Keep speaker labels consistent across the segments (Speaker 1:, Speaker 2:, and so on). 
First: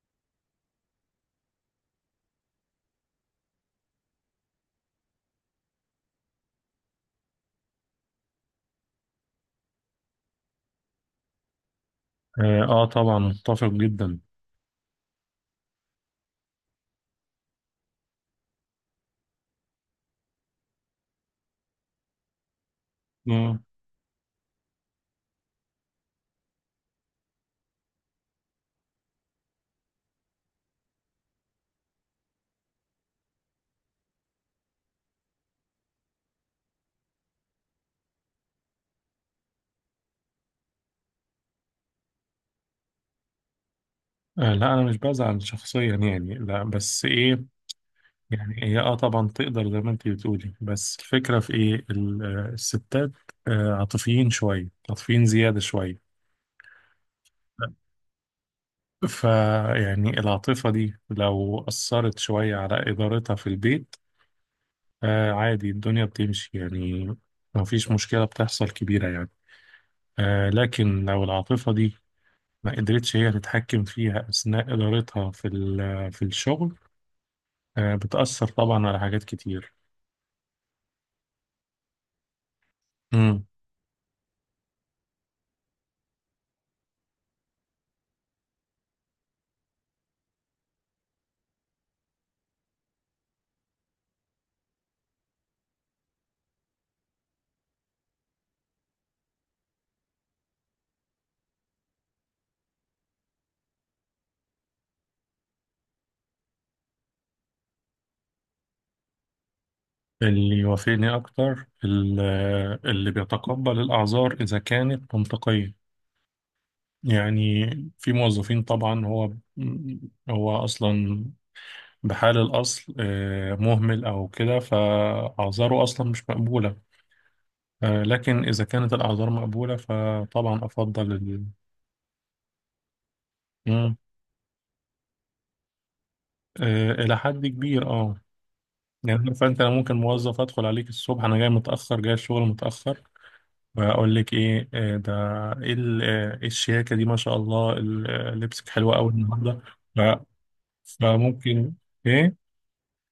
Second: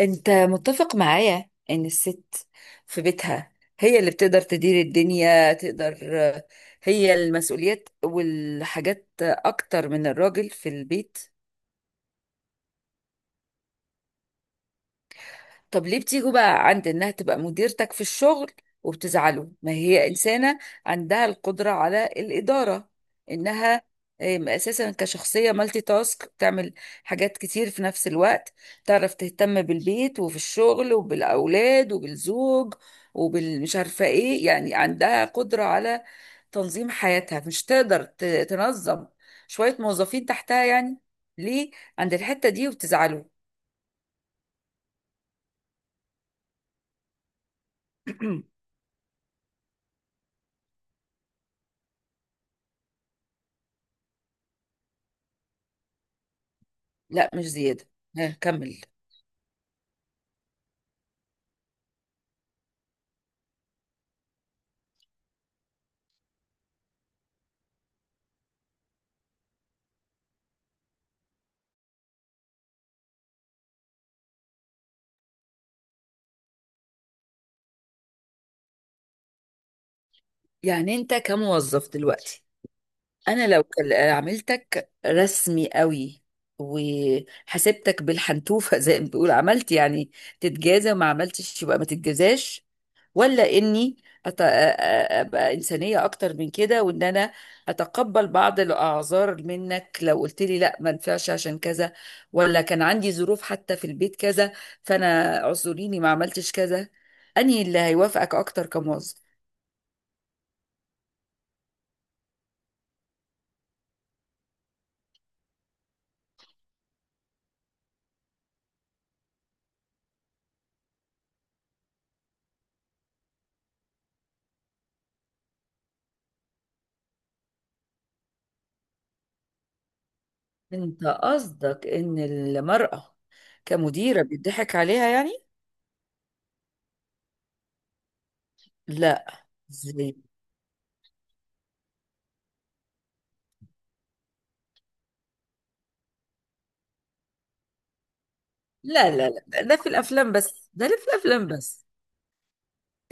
Speaker 1: انت متفق معايا ان الست في بيتها هي اللي بتقدر تدير الدنيا. تقدر هي المسؤوليات والحاجات اكتر من الراجل في البيت.
Speaker 2: اه، طبعا متفق جدا.
Speaker 1: طب ليه بتيجوا بقى عند انها تبقى مديرتك في الشغل وبتزعلوا؟ ما هي انسانة عندها القدرة على الإدارة.
Speaker 2: مم.
Speaker 1: انها اساسا كشخصية مالتي تاسك بتعمل حاجات كتير في نفس الوقت. تعرف تهتم بالبيت وفي الشغل وبالأولاد وبالزوج وبالمش عارفة ايه، يعني عندها قدرة على تنظيم حياتها. مش تقدر تنظم شوية موظفين تحتها، يعني؟ ليه عند الحتة دي وبتزعلوا؟
Speaker 2: لا، انا مش بزعل شخصيا يعني، لا بس ايه. يعني هي طبعا تقدر زي ما انت بتقولي، بس الفكره في ايه الستات عاطفيين شويه، عاطفيين زياده شويه.
Speaker 1: لا، مش زيادة. ها كمل.
Speaker 2: فيعني العاطفه دي لو اثرت شويه على ادارتها في البيت، عادي الدنيا بتمشي يعني، ما فيش مشكله بتحصل كبيره يعني. لكن لو العاطفه دي ما قدرتش هي تتحكم فيها أثناء إدارتها في الشغل، بتأثر طبعا على حاجات كتير.
Speaker 1: يعني انت كموظف دلوقتي،
Speaker 2: مم.
Speaker 1: انا لو عملتك رسمي قوي وحسبتك بالحنتوفة زي ما بيقول، عملت يعني تتجازى وما عملتش يبقى ما تتجازاش، ولا اني ابقى انسانية اكتر من كده، وان انا اتقبل بعض الاعذار منك لو قلت لي لا ما ينفعش عشان كذا، ولا كان عندي ظروف حتى في البيت كذا، فانا اعذريني ما عملتش كذا. انهي اللي هيوافقك اكتر كموظف؟
Speaker 2: اللي يوافقني أكتر اللي بيتقبل الأعذار إذا كانت منطقية. يعني في موظفين طبعا هو أصلا بحال الأصل مهمل أو كده، فأعذاره أصلا مش مقبولة. لكن إذا كانت الأعذار مقبولة فطبعا
Speaker 1: انت
Speaker 2: أفضل
Speaker 1: قصدك ان المرأة
Speaker 2: مم.
Speaker 1: كمديرة بيضحك عليها يعني؟
Speaker 2: إلى حد كبير، أه. يعني
Speaker 1: لا.
Speaker 2: فانت، انا ممكن
Speaker 1: ازاي؟
Speaker 2: موظف ادخل عليك الصبح، انا جاي متاخر جاي الشغل متاخر، واقول لك ايه ده ايه إيه الشياكه دي ما شاء الله لبسك حلوه
Speaker 1: لا
Speaker 2: قوي
Speaker 1: لا
Speaker 2: النهارده.
Speaker 1: لا، ده في
Speaker 2: ف-
Speaker 1: الافلام بس. ده اللي في الافلام
Speaker 2: فممكن
Speaker 1: بس.
Speaker 2: ايه.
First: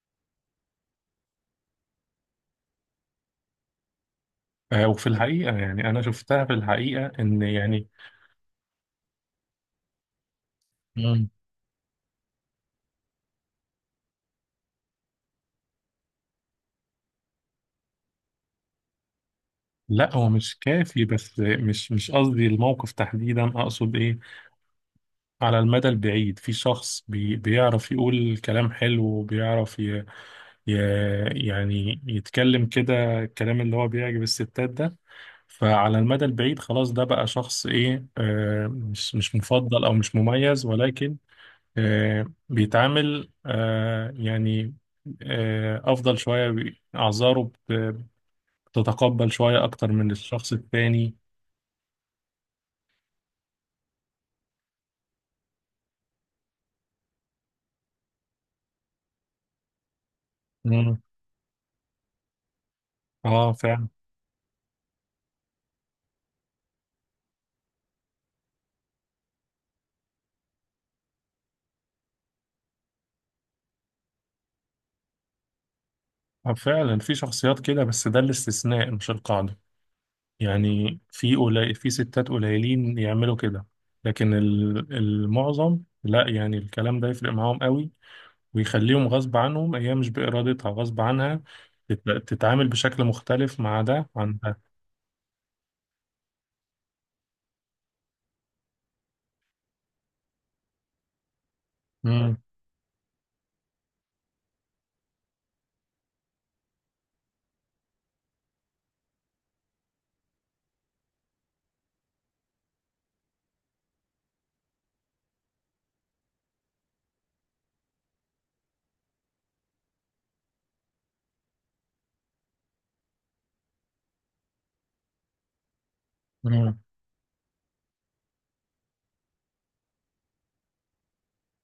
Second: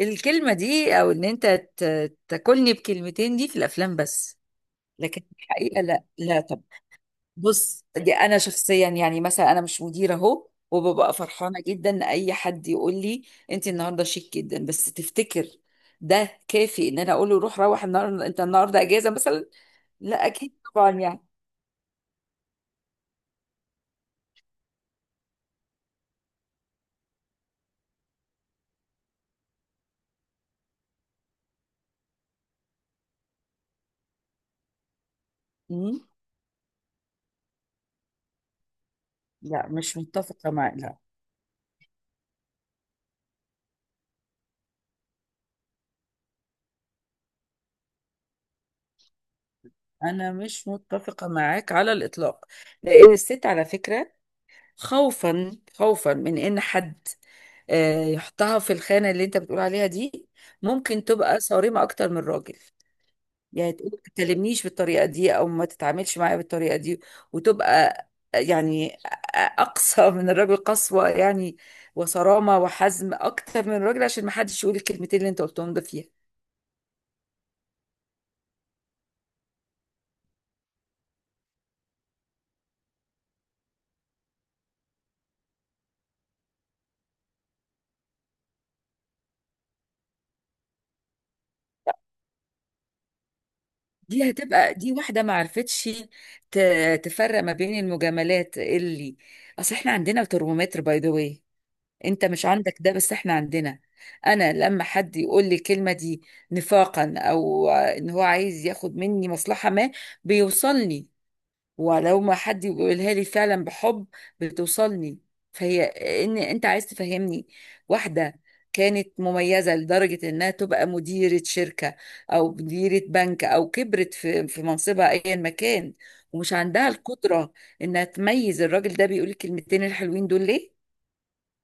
Speaker 1: الكلمة دي، او ان انت تاكلني بكلمتين، دي في الافلام بس.
Speaker 2: وفي
Speaker 1: لكن في
Speaker 2: الحقيقه
Speaker 1: الحقيقة
Speaker 2: يعني انا
Speaker 1: لا. لا
Speaker 2: شفتها في
Speaker 1: طب
Speaker 2: الحقيقه ان
Speaker 1: بص،
Speaker 2: يعني.
Speaker 1: دي انا شخصيا، يعني مثلا انا مش مديرة اهو، وببقى
Speaker 2: مم.
Speaker 1: فرحانة جدا ان اي حد يقول لي انت النهاردة شيك جدا. بس تفتكر ده كافي ان انا اقول له روح روح، النهارده انت النهارده اجازة مثلا؟
Speaker 2: لا
Speaker 1: لا
Speaker 2: هو
Speaker 1: اكيد
Speaker 2: مش
Speaker 1: طبعا،
Speaker 2: كافي،
Speaker 1: يعني.
Speaker 2: بس مش قصدي الموقف تحديدا، اقصد ايه. على المدى البعيد في شخص بيعرف يقول كلام حلو، وبيعرف يعني يتكلم كده الكلام اللي هو بيعجب الستات ده. فعلى
Speaker 1: مم.
Speaker 2: المدى البعيد خلاص ده بقى شخص ايه، مش
Speaker 1: لا،
Speaker 2: مفضل او
Speaker 1: مش
Speaker 2: مش
Speaker 1: متفقة
Speaker 2: مميز،
Speaker 1: معاك. لا،
Speaker 2: ولكن بيتعامل يعني، افضل شوية، اعذاره بت- بتتقبل شوية اكتر من
Speaker 1: أنا
Speaker 2: الشخص
Speaker 1: مش
Speaker 2: التاني.
Speaker 1: متفقة معاك على الإطلاق. لأن الست، على فكرة، خوفا خوفا من إن حد يحطها في الخانة اللي أنت بتقول عليها دي،
Speaker 2: مم.
Speaker 1: ممكن تبقى صارمة أكتر من الراجل.
Speaker 2: اه
Speaker 1: يعني
Speaker 2: فعلا.
Speaker 1: تقول ما تكلمنيش بالطريقة دي أو ما تتعاملش معايا بالطريقة دي، وتبقى آه، يعني آه، أقصى من الراجل قسوة، يعني، وصرامة وحزم أكتر من الراجل عشان ما حدش يقول الكلمتين اللي أنت قلتهم ده فيها.
Speaker 2: فعلا في شخصيات كده، بس ده الاستثناء مش القاعدة. يعني في ستات قليلين يعملوا كده، لكن المعظم، لا يعني الكلام ده يفرق معاهم قوي، ويخليهم غصب عنهم، هي مش بإرادتها غصب عنها تتعامل بشكل مختلف مع ده
Speaker 1: دي
Speaker 2: عن ده.
Speaker 1: هتبقى، دي واحدة ما عرفتش تفرق ما بين المجاملات. اللي، اصل احنا عندنا ترمومتر، باي ذا واي، انت
Speaker 2: مم.
Speaker 1: مش عندك ده بس احنا عندنا. انا لما حد يقول لي الكلمة دي نفاقا، او ان هو عايز ياخد مني مصلحة ما، بيوصلني. ولو ما حد بيقولها لي فعلا بحب، بتوصلني. فهي ان انت عايز تفهمني، واحده كانت مميزه لدرجه انها تبقى مديره شركه او مديره بنك او كبرت في منصبها ايا ما كان، ومش
Speaker 2: مم.
Speaker 1: عندها القدره انها تميز الراجل ده بيقول الكلمتين الحلوين دول ليه؟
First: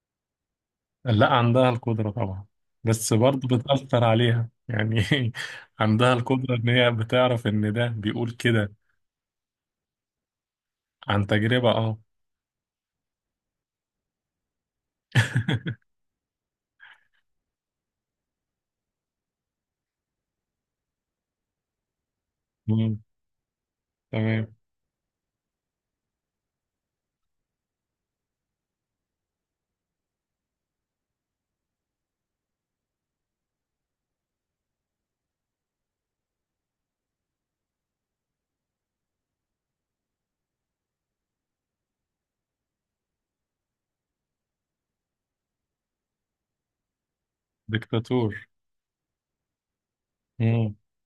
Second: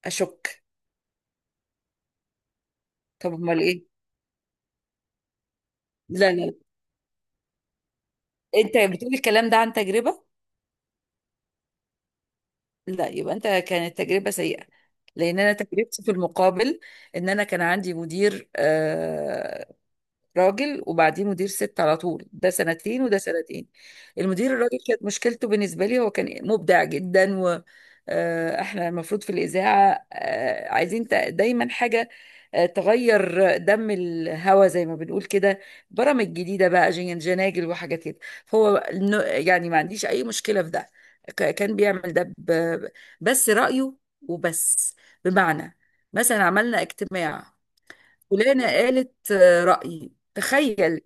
Speaker 1: اشك.
Speaker 2: لا، عندها القدرة طبعا، بس
Speaker 1: طب
Speaker 2: برضه
Speaker 1: امال ايه؟
Speaker 2: بتأثر عليها يعني. عندها
Speaker 1: لا لا،
Speaker 2: القدرة إن هي بتعرف إن ده بيقول كده.
Speaker 1: انت بتقول الكلام ده عن تجربه.
Speaker 2: عن تجربة، اه.
Speaker 1: لا، يبقى انت كانت تجربة سيئة. لان انا تجربتي في المقابل، ان انا كان عندي مدير راجل، وبعديه مدير ست على طول، ده
Speaker 2: مم.
Speaker 1: سنتين وده سنتين. المدير
Speaker 2: تمام.
Speaker 1: الراجل كانت مشكلته بالنسبة لي هو كان مبدع جدا، و احنا المفروض في الإذاعة عايزين دايما حاجة تغير دم الهوا زي ما بنقول كده، برامج جديدة بقى جناجل وحاجات كده. هو يعني ما عنديش أي مشكلة في ده. كان بيعمل ده بس رأيه وبس. بمعنى، مثلا عملنا اجتماع،
Speaker 2: ديكتاتور.
Speaker 1: فلانة قالت رأيي، تخيل،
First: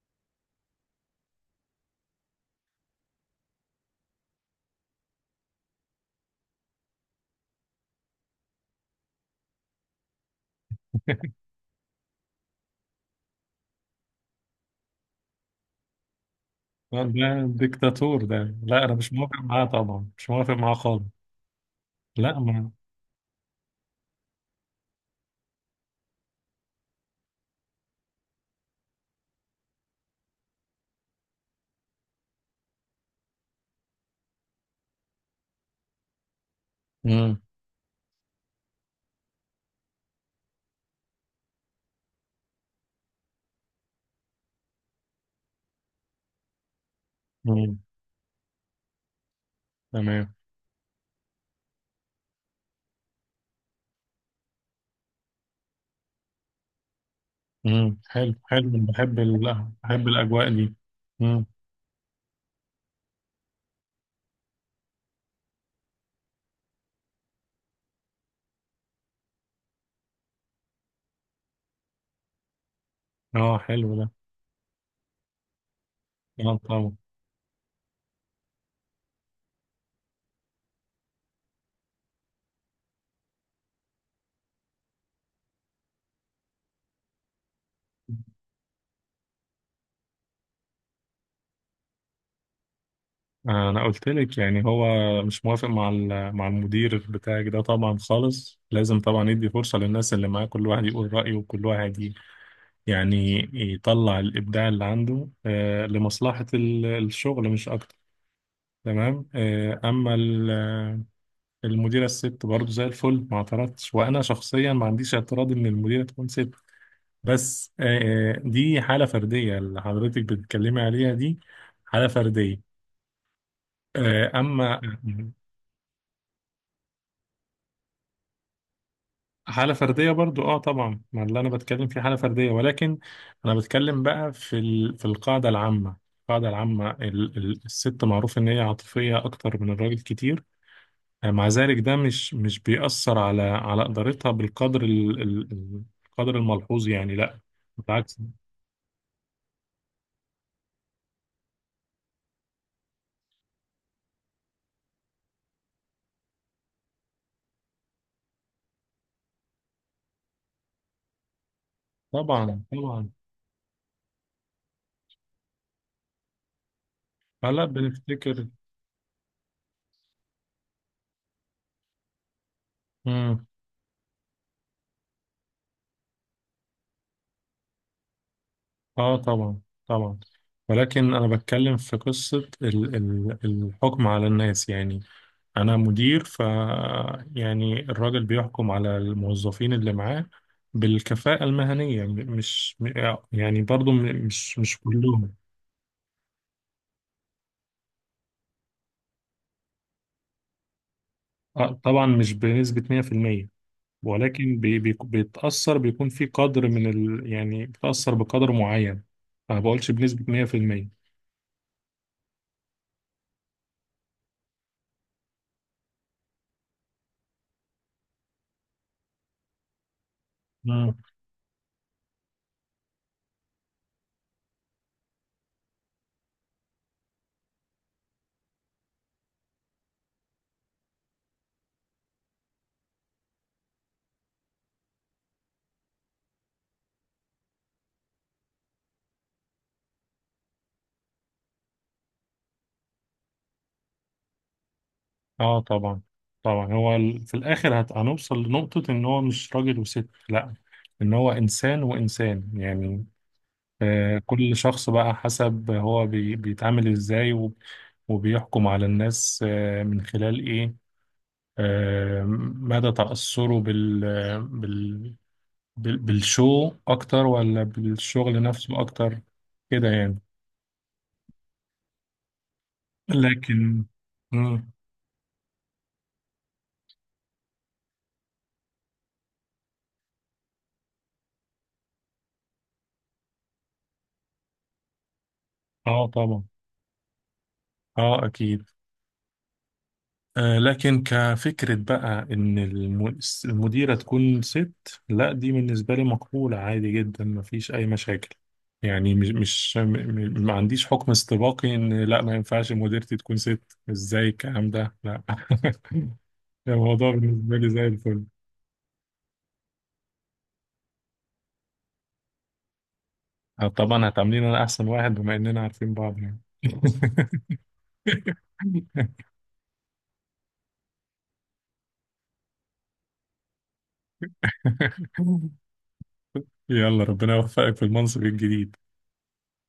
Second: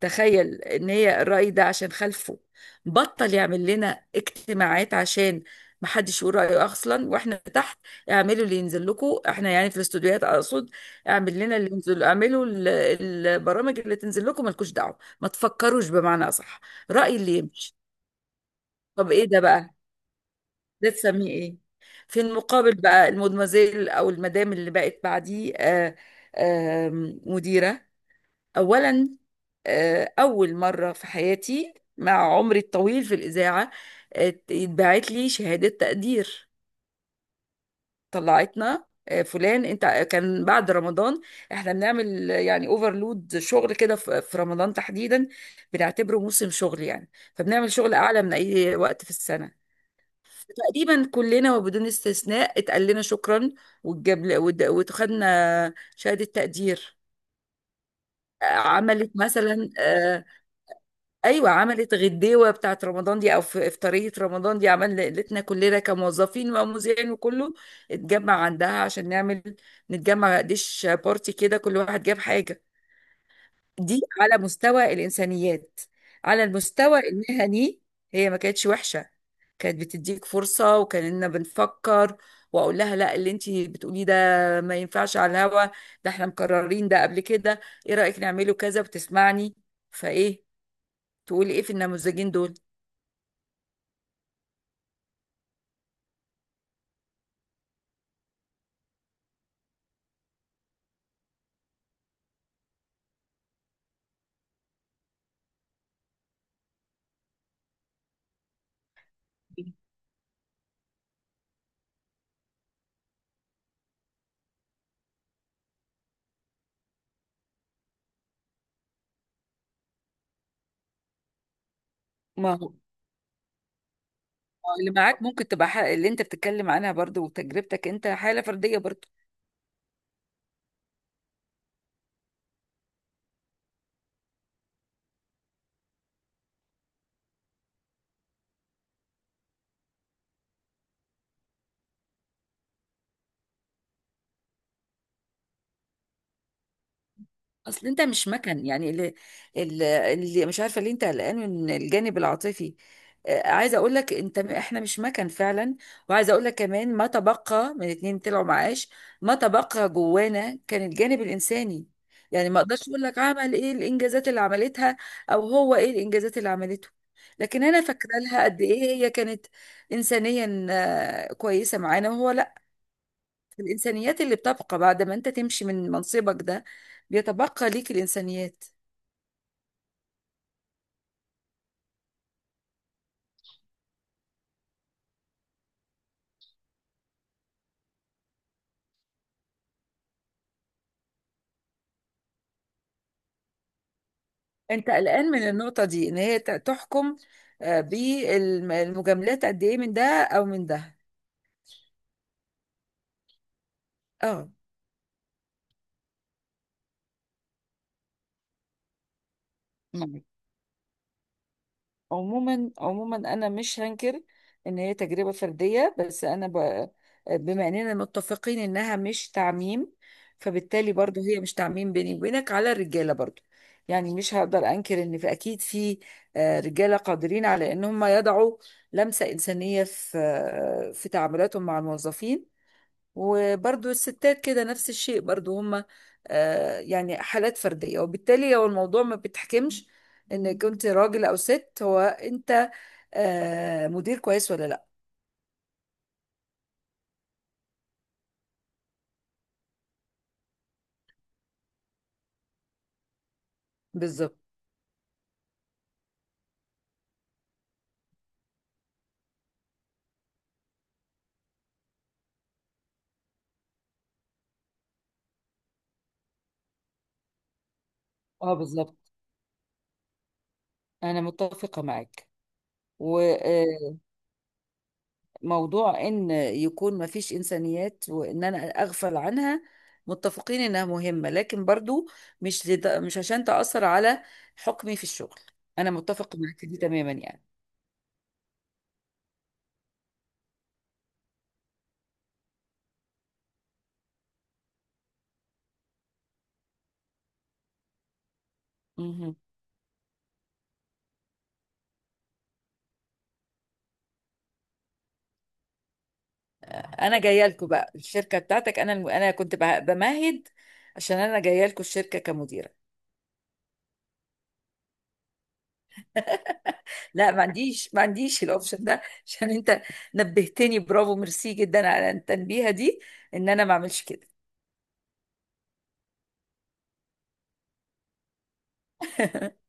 Speaker 1: تخيل ان هي الرأي ده عشان خلفه بطل يعمل لنا اجتماعات عشان محدش يقول رأيه اصلا، واحنا تحت اعملوا اللي ينزل لكم. احنا يعني في الاستوديوهات اقصد، اعمل لنا اللي ينزل، اعملوا البرامج اللي تنزل لكم، مالكوش دعوة ما تفكروش، بمعنى اصح
Speaker 2: لا،
Speaker 1: رأي اللي
Speaker 2: ده
Speaker 1: يمشي.
Speaker 2: ديكتاتور ده، لا انا مش
Speaker 1: طب ايه
Speaker 2: موافق
Speaker 1: ده
Speaker 2: معاه
Speaker 1: بقى؟
Speaker 2: طبعا، مش موافق معاه
Speaker 1: ده
Speaker 2: خالص.
Speaker 1: تسميه ايه؟ في
Speaker 2: لا، ما.
Speaker 1: المقابل بقى، المدمزيل او المدام اللي بقت بعديه آه، مديرة، أولا أول مرة في حياتي مع عمري الطويل في الإذاعة اتبعت لي شهادة تقدير.
Speaker 2: مم.
Speaker 1: طلعتنا فلان انت كان بعد رمضان، احنا بنعمل يعني اوفرلود شغل كده في رمضان تحديدا، بنعتبره موسم شغل يعني. فبنعمل
Speaker 2: مم.
Speaker 1: شغل اعلى من اي وقت في السنه.
Speaker 2: تمام.
Speaker 1: تقريبا كلنا وبدون استثناء اتقال لنا شكرا، واتجاب وخدنا شهاده تقدير.
Speaker 2: مم. حلو، حلو،
Speaker 1: عملت
Speaker 2: بحب
Speaker 1: مثلا
Speaker 2: بحب الاجواء دي. مم.
Speaker 1: ايوه، عملت غديوه بتاعت رمضان دي، او في افطاريه رمضان دي، عمل ليلتنا كلنا كموظفين ومذيعين وكله اتجمع عندها عشان نعمل، نتجمع ديش بارتي كده، كل واحد جاب حاجه.
Speaker 2: اه، حلو
Speaker 1: دي
Speaker 2: ده.
Speaker 1: على مستوى الانسانيات. على
Speaker 2: اه، طبعا.
Speaker 1: المستوى المهني هي ما كانتش وحشه، كانت بتديك فرصه وكاننا بنفكر. واقول لها: لا، اللي انت بتقوليه ده ما ينفعش على الهوا، ده احنا مقررين ده قبل كده، ايه رايك نعمله كذا، وتسمعني. فايه تقولي ايه في النموذجين دول؟
Speaker 2: انا قلت لك يعني هو مش موافق مع المدير بتاعك ده طبعا خالص، لازم طبعا يدي فرصة للناس اللي معاه، كل واحد يقول رأيه وكل واحد يعني يطلع الابداع اللي عنده، لمصلحة الشغل مش اكتر. تمام. اما المديرة الست برضه زي الفل، ما اعترضتش، وأنا شخصيا ما عنديش اعتراض إن المديرة تكون ست. بس دي حالة فردية اللي حضرتك بتتكلمي عليها، دي حالة
Speaker 1: ما
Speaker 2: فردية.
Speaker 1: هو
Speaker 2: أما
Speaker 1: اللي معاك ممكن تبقى حق، اللي انت بتتكلم عنها برضو، وتجربتك انت حالة فردية برضو.
Speaker 2: حالة فردية برضو، اه طبعا، ما اللي أنا بتكلم فيه حالة فردية، ولكن أنا بتكلم بقى في القاعدة العامة. القاعدة العامة، الست معروف إن هي عاطفية أكتر من الراجل كتير. يعني مع ذلك ده مش بيأثر على إدارتها بالقدر القدر الملحوظ يعني، لا،
Speaker 1: اصل انت
Speaker 2: بالعكس.
Speaker 1: مش مكن، يعني، اللي مش عارفه ليه انت قلقان من الجانب العاطفي. عايزه اقول لك انت، احنا مش مكن فعلا. وعايزه اقول لك كمان، ما تبقى من اتنين طلعوا معاش ما تبقى جوانا كان الجانب الانساني. يعني ما
Speaker 2: طبعا،
Speaker 1: اقدرش اقول
Speaker 2: طبعا.
Speaker 1: لك عمل ايه الانجازات اللي عملتها، او هو ايه الانجازات اللي عملته، لكن
Speaker 2: هلا
Speaker 1: انا فاكره لها
Speaker 2: بنفتكر.
Speaker 1: قد ايه هي كانت انسانيا كويسه معانا، وهو لا.
Speaker 2: مم.
Speaker 1: الإنسانيات اللي بتبقى بعد ما أنت تمشي من منصبك ده، بيتبقى ليك الإنسانيات.
Speaker 2: اه طبعا، طبعا، ولكن انا بتكلم في قصة الحكم على الناس يعني. انا مدير يعني الراجل بيحكم على الموظفين اللي معاه بالكفاءة المهنية، مش يعني برضو مش
Speaker 1: أنت قلقان
Speaker 2: كلهم.
Speaker 1: من النقطة دي إن هي تحكم بالمجاملات قد إيه من ده أو من ده؟
Speaker 2: طبعا مش بنسبة 100%،
Speaker 1: اه.
Speaker 2: ولكن بي بي بيتأثر، بيكون في قدر من يعني بتأثر بقدر معين، ما بقولش بنسبة 100%.
Speaker 1: عموما عموما، انا مش هنكر ان هي تجربه فرديه، بس بما اننا متفقين انها مش تعميم، فبالتالي
Speaker 2: مم.
Speaker 1: برضو هي مش تعميم بيني وبينك على الرجاله برضو. يعني مش هقدر انكر ان في، اكيد، في رجاله قادرين على ان هم يضعوا لمسه انسانيه في تعاملاتهم مع الموظفين. وبرضو الستات كده نفس الشيء برضو، هما يعني حالات فردية. وبالتالي هو الموضوع ما بتحكمش ان كنت راجل او ست، هو انت مدير كويس ولا لا.
Speaker 2: اه، طبعا، طبعا. هو في الآخر هنوصل لنقطة إن هو مش راجل وست، لا، إن هو إنسان وإنسان يعني.
Speaker 1: بالظبط.
Speaker 2: كل شخص بقى حسب هو بيتعامل إزاي وبيحكم على الناس من خلال إيه، آه مدى تأثره بال... بالشو اكتر ولا بالشغل
Speaker 1: اه
Speaker 2: نفسه
Speaker 1: بالظبط،
Speaker 2: اكتر، كده يعني.
Speaker 1: انا متفقه معاك.
Speaker 2: لكن.
Speaker 1: وموضوع
Speaker 2: مم.
Speaker 1: ان يكون ما فيش انسانيات وان انا اغفل عنها، متفقين انها مهمة، لكن برضو مش عشان تأثر على حكمي في الشغل، انا
Speaker 2: اه
Speaker 1: متفق
Speaker 2: طبعا،
Speaker 1: معك دي تماما يعني.
Speaker 2: اه اكيد. لكن كفكرة بقى ان المديرة تكون ست، لا دي بالنسبة لي مقبولة عادي جدا، مفيش اي مشاكل. يعني مش
Speaker 1: مهم.
Speaker 2: مش م- م- ما عنديش حكم استباقي ان لا ما ينفعش مديرتي تكون ست، ازاي الكلام ده، لا. الموضوع
Speaker 1: انا جايه
Speaker 2: بالنسبة
Speaker 1: لكم
Speaker 2: لي زي
Speaker 1: بقى
Speaker 2: الفل.
Speaker 1: الشركه بتاعتك. انا كنت بمهد عشان انا جايه لكم الشركه كمديره.
Speaker 2: طبعا هتعاملين انا احسن واحد بما اننا عارفين بعض يعني.
Speaker 1: لا، ما عنديش الاوبشن ده عشان انت نبهتني. برافو، ميرسي جدا على التنبيهه دي ان انا ما اعملش كده.
Speaker 2: يلا ربنا يوفقك في المنصب الجديد.